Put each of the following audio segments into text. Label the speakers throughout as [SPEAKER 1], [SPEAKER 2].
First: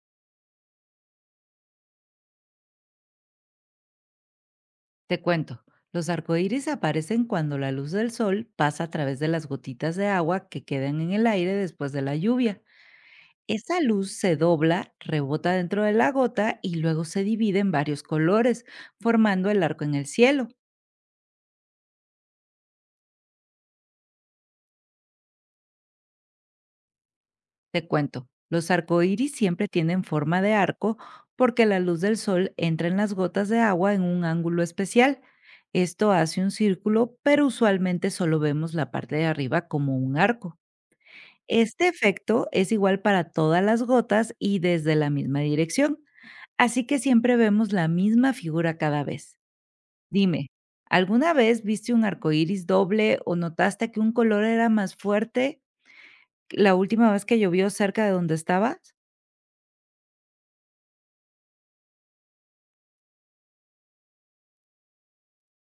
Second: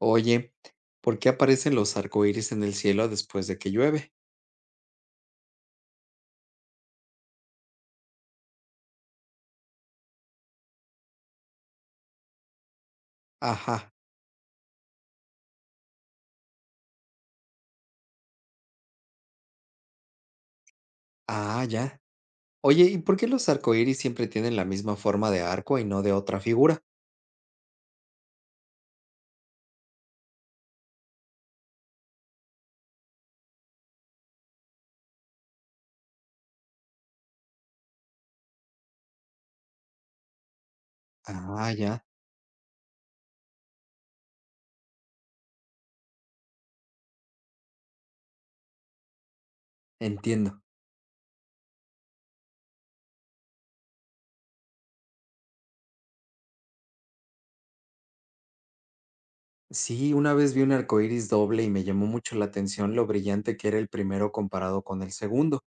[SPEAKER 1] Oye, ¿por qué aparecen los arcoíris en el cielo después de que llueve?
[SPEAKER 2] Te cuento, los arcoíris aparecen cuando la luz del sol pasa a través de las gotitas de agua que quedan en el aire después de la lluvia. Esa
[SPEAKER 1] Ajá.
[SPEAKER 2] luz se dobla, rebota dentro de la gota y luego se divide en varios colores, formando el arco en el cielo.
[SPEAKER 1] Ah, ya. Oye, ¿y por qué los arcoíris siempre tienen la misma forma de arco y no de otra figura?
[SPEAKER 2] Te cuento, los arcoíris siempre tienen forma de arco porque la luz del sol entra en las gotas de agua en un ángulo especial. Esto hace un círculo, pero usualmente solo vemos la parte de arriba como un arco.
[SPEAKER 1] Ah,
[SPEAKER 2] Este
[SPEAKER 1] ya.
[SPEAKER 2] efecto es igual para todas las gotas y desde la misma dirección, así que siempre vemos la misma figura cada vez. Dime,
[SPEAKER 1] Entiendo.
[SPEAKER 2] ¿alguna vez viste un arco iris doble o notaste que un color era más fuerte la última vez que llovió cerca de donde estabas?
[SPEAKER 1] Sí, una vez vi un arcoíris doble y me llamó mucho la atención lo brillante que era el primero comparado con el segundo.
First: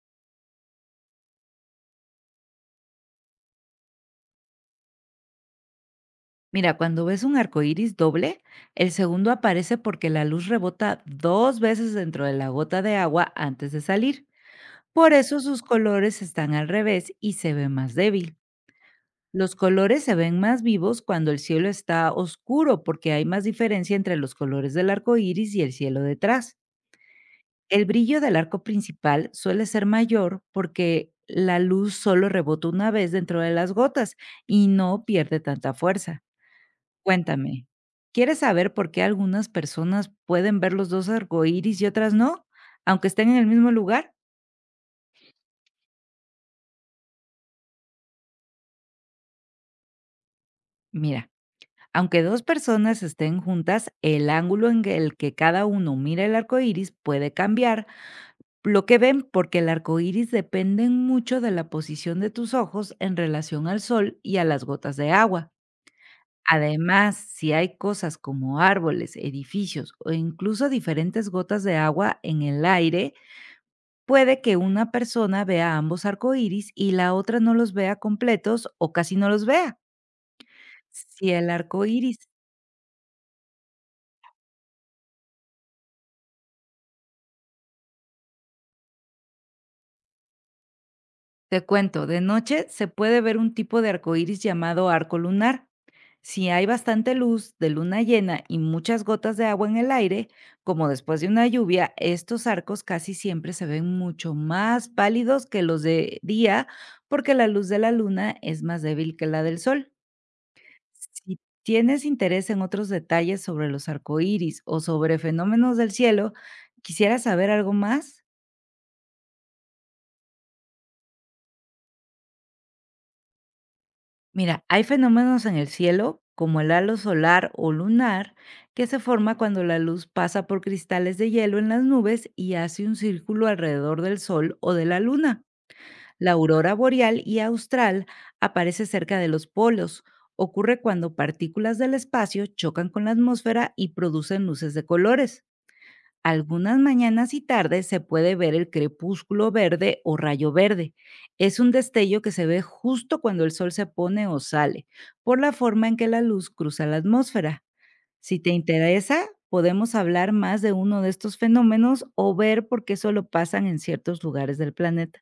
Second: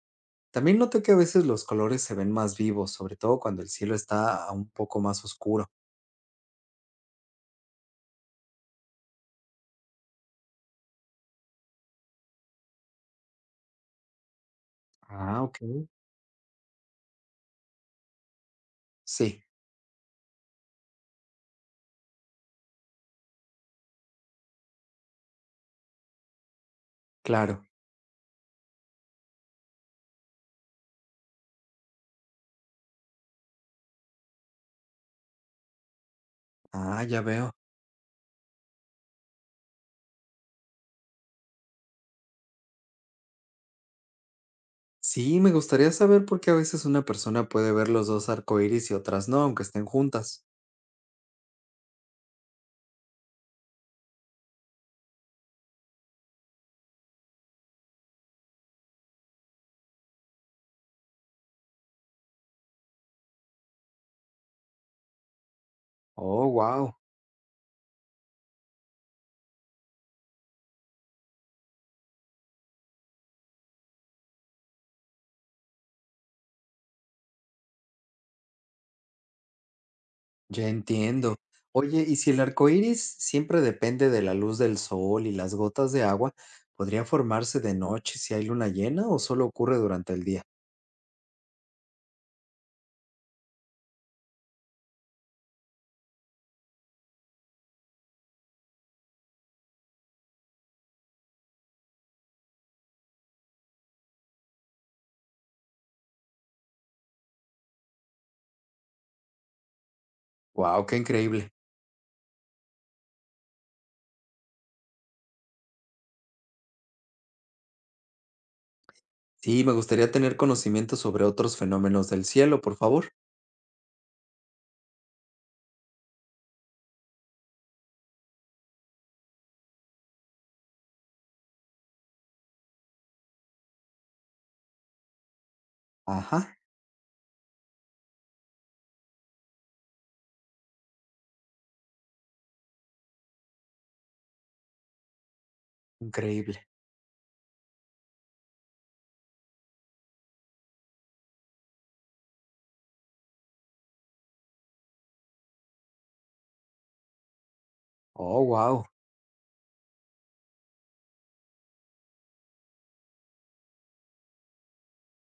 [SPEAKER 1] También noté que a veces los colores se ven más vivos, sobre todo cuando el cielo está un poco más oscuro.
[SPEAKER 2] Mira, cuando ves un arco iris doble, el segundo aparece porque la luz rebota dos veces dentro de la gota de agua antes de salir. Por eso
[SPEAKER 1] Ah, ok.
[SPEAKER 2] sus colores están al revés y se ve más débil.
[SPEAKER 1] Sí,
[SPEAKER 2] Los colores se ven más vivos cuando el cielo está oscuro porque hay más diferencia entre los colores del arco iris y el cielo detrás.
[SPEAKER 1] claro.
[SPEAKER 2] El brillo del arco principal suele ser mayor porque la luz solo rebota una vez dentro de las gotas y no pierde tanta fuerza.
[SPEAKER 1] Ah, ya veo.
[SPEAKER 2] Cuéntame, ¿quieres saber por qué algunas personas pueden ver los dos arcoíris y otras no, aunque estén en el mismo lugar?
[SPEAKER 1] Sí, me gustaría saber por qué a veces una persona puede ver los dos arcoíris y otras no, aunque estén juntas.
[SPEAKER 2] Mira. Aunque dos personas estén juntas, el ángulo en el que cada uno mira el arco iris puede cambiar lo que ven, porque el arco iris depende mucho de la posición de tus ojos en relación al sol y a las gotas de agua.
[SPEAKER 1] Oh, wow,
[SPEAKER 2] Además, si hay cosas como árboles, edificios o incluso diferentes gotas de agua en el aire, puede que una persona vea ambos arcoíris y la otra no los vea completos o casi no los vea.
[SPEAKER 1] ya
[SPEAKER 2] Si
[SPEAKER 1] entiendo.
[SPEAKER 2] el arco
[SPEAKER 1] Oye, ¿y
[SPEAKER 2] iris.
[SPEAKER 1] si el arcoíris siempre depende de la luz del sol y las gotas de agua, podría formarse de noche si hay luna llena o solo ocurre durante el día?
[SPEAKER 2] Te cuento, de noche se puede ver un tipo de arcoíris llamado arco lunar. Si hay bastante luz de luna llena y muchas gotas de agua en el aire, como después de una lluvia, estos arcos casi siempre se ven mucho más pálidos que los de día porque la luz de la luna es más débil que la del sol.
[SPEAKER 1] Wow, qué
[SPEAKER 2] Si
[SPEAKER 1] increíble.
[SPEAKER 2] tienes interés en otros detalles sobre los arcoíris o sobre fenómenos del cielo, ¿quisieras saber algo más?
[SPEAKER 1] Sí, me gustaría tener conocimiento sobre otros fenómenos del cielo, por favor.
[SPEAKER 2] Mira, hay fenómenos en el cielo, como el halo solar o lunar, que se forma cuando la luz pasa por cristales de hielo en las nubes y hace un círculo alrededor del Sol o de la Luna. La
[SPEAKER 1] Ajá,
[SPEAKER 2] aurora boreal y austral aparece cerca de los polos. Ocurre cuando partículas del espacio chocan con la atmósfera y producen luces de colores.
[SPEAKER 1] increíble.
[SPEAKER 2] Algunas mañanas y tardes se puede ver el crepúsculo verde o rayo verde. Es un destello que se ve justo cuando el sol se pone o sale, por la forma en que la luz cruza la atmósfera. Si
[SPEAKER 1] Oh,
[SPEAKER 2] te
[SPEAKER 1] wow.
[SPEAKER 2] interesa, podemos hablar más de uno de estos fenómenos o ver por qué solo pasan en ciertos lugares del planeta.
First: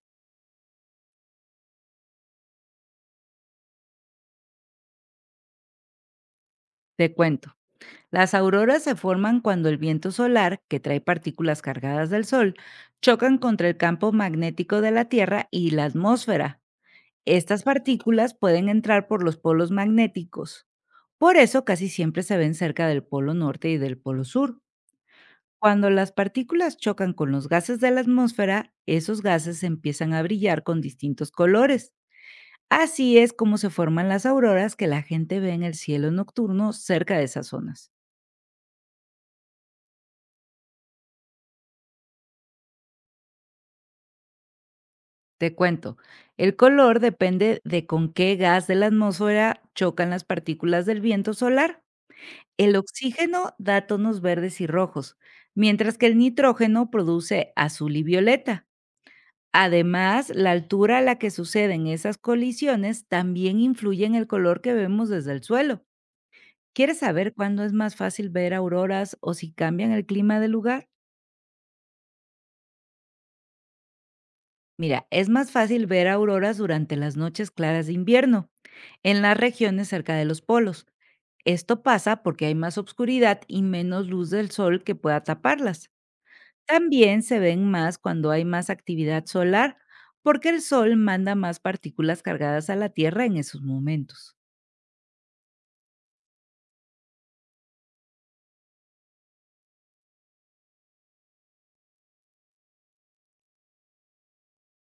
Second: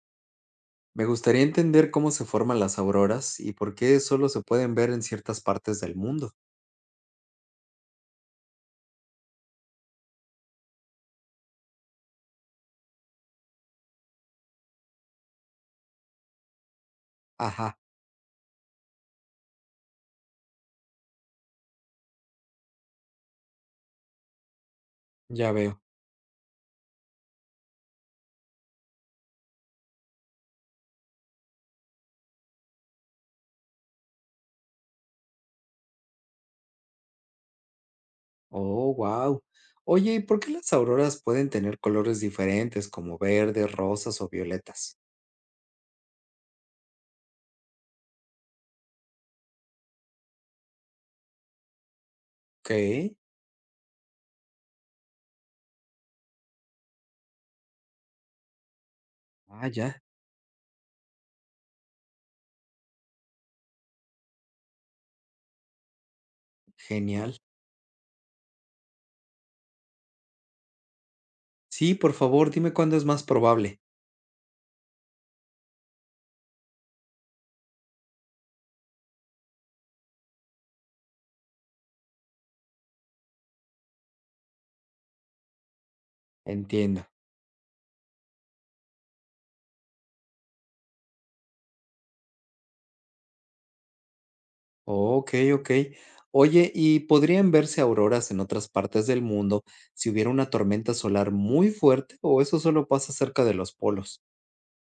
[SPEAKER 1] Me gustaría entender cómo se forman las auroras y por qué solo se pueden ver en ciertas partes del mundo.
[SPEAKER 2] Te cuento. Las auroras se forman cuando el viento solar, que trae partículas cargadas del sol, chocan contra el campo magnético de la Tierra y la atmósfera. Estas
[SPEAKER 1] Ajá,
[SPEAKER 2] partículas pueden entrar por los polos magnéticos. Por eso casi siempre se ven cerca del polo norte y del polo sur.
[SPEAKER 1] ya veo.
[SPEAKER 2] Cuando las partículas chocan con los gases de la atmósfera, esos gases empiezan a brillar con distintos colores. Así es como se forman las auroras que la gente ve en el cielo nocturno cerca de esas zonas.
[SPEAKER 1] Oh, wow. Oye, ¿y por qué las auroras pueden tener colores diferentes como verdes, rosas o violetas?
[SPEAKER 2] Te cuento, el color depende de con qué gas de la atmósfera chocan las partículas del viento solar.
[SPEAKER 1] Ok.
[SPEAKER 2] El oxígeno da tonos verdes y rojos, mientras que el nitrógeno produce azul y violeta.
[SPEAKER 1] Ah, ya.
[SPEAKER 2] Además, la altura a la que suceden esas colisiones también influye en el color que vemos desde el suelo. ¿Quieres saber
[SPEAKER 1] Genial.
[SPEAKER 2] cuándo es más fácil ver auroras o si cambian el clima del lugar?
[SPEAKER 1] Sí, por favor, dime cuándo es más probable.
[SPEAKER 2] Mira, es más fácil ver auroras durante las noches claras de invierno, en las regiones cerca de los polos. Esto pasa porque hay más oscuridad y menos luz del sol que pueda taparlas.
[SPEAKER 1] Entiendo.
[SPEAKER 2] También se ven más cuando hay más actividad solar, porque el Sol manda más partículas cargadas a la Tierra en esos momentos.
[SPEAKER 1] Ok, ok. Oye, ¿y podrían verse auroras en otras partes del mundo si hubiera una tormenta solar muy fuerte o eso solo pasa cerca de los polos?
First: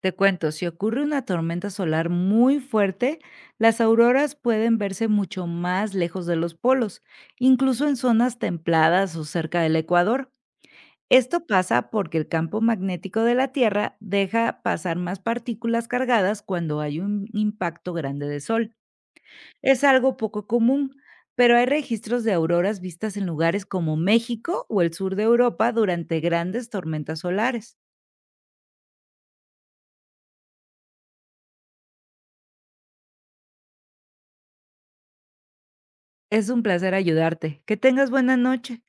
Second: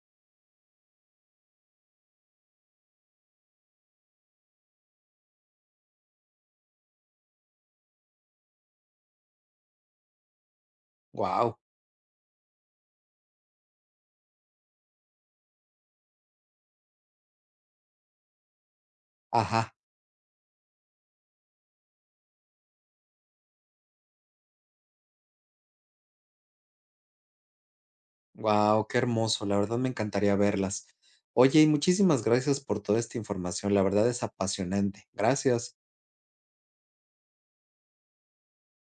[SPEAKER 2] Te cuento, si ocurre una tormenta solar muy fuerte, las auroras pueden verse mucho más lejos de los polos, incluso en zonas templadas o cerca del Ecuador. Esto
[SPEAKER 1] Wow.
[SPEAKER 2] pasa porque el campo magnético de la Tierra deja pasar más partículas cargadas cuando hay un impacto grande de Sol.
[SPEAKER 1] Ajá.
[SPEAKER 2] Es algo poco común, pero hay registros de auroras vistas en lugares como México o el sur de Europa durante grandes tormentas solares.
[SPEAKER 1] Wow, qué hermoso. La verdad me encantaría verlas. Oye, y muchísimas gracias por toda esta información. La verdad es apasionante. Gracias.
[SPEAKER 2] Es un placer ayudarte. Que tengas buena noche.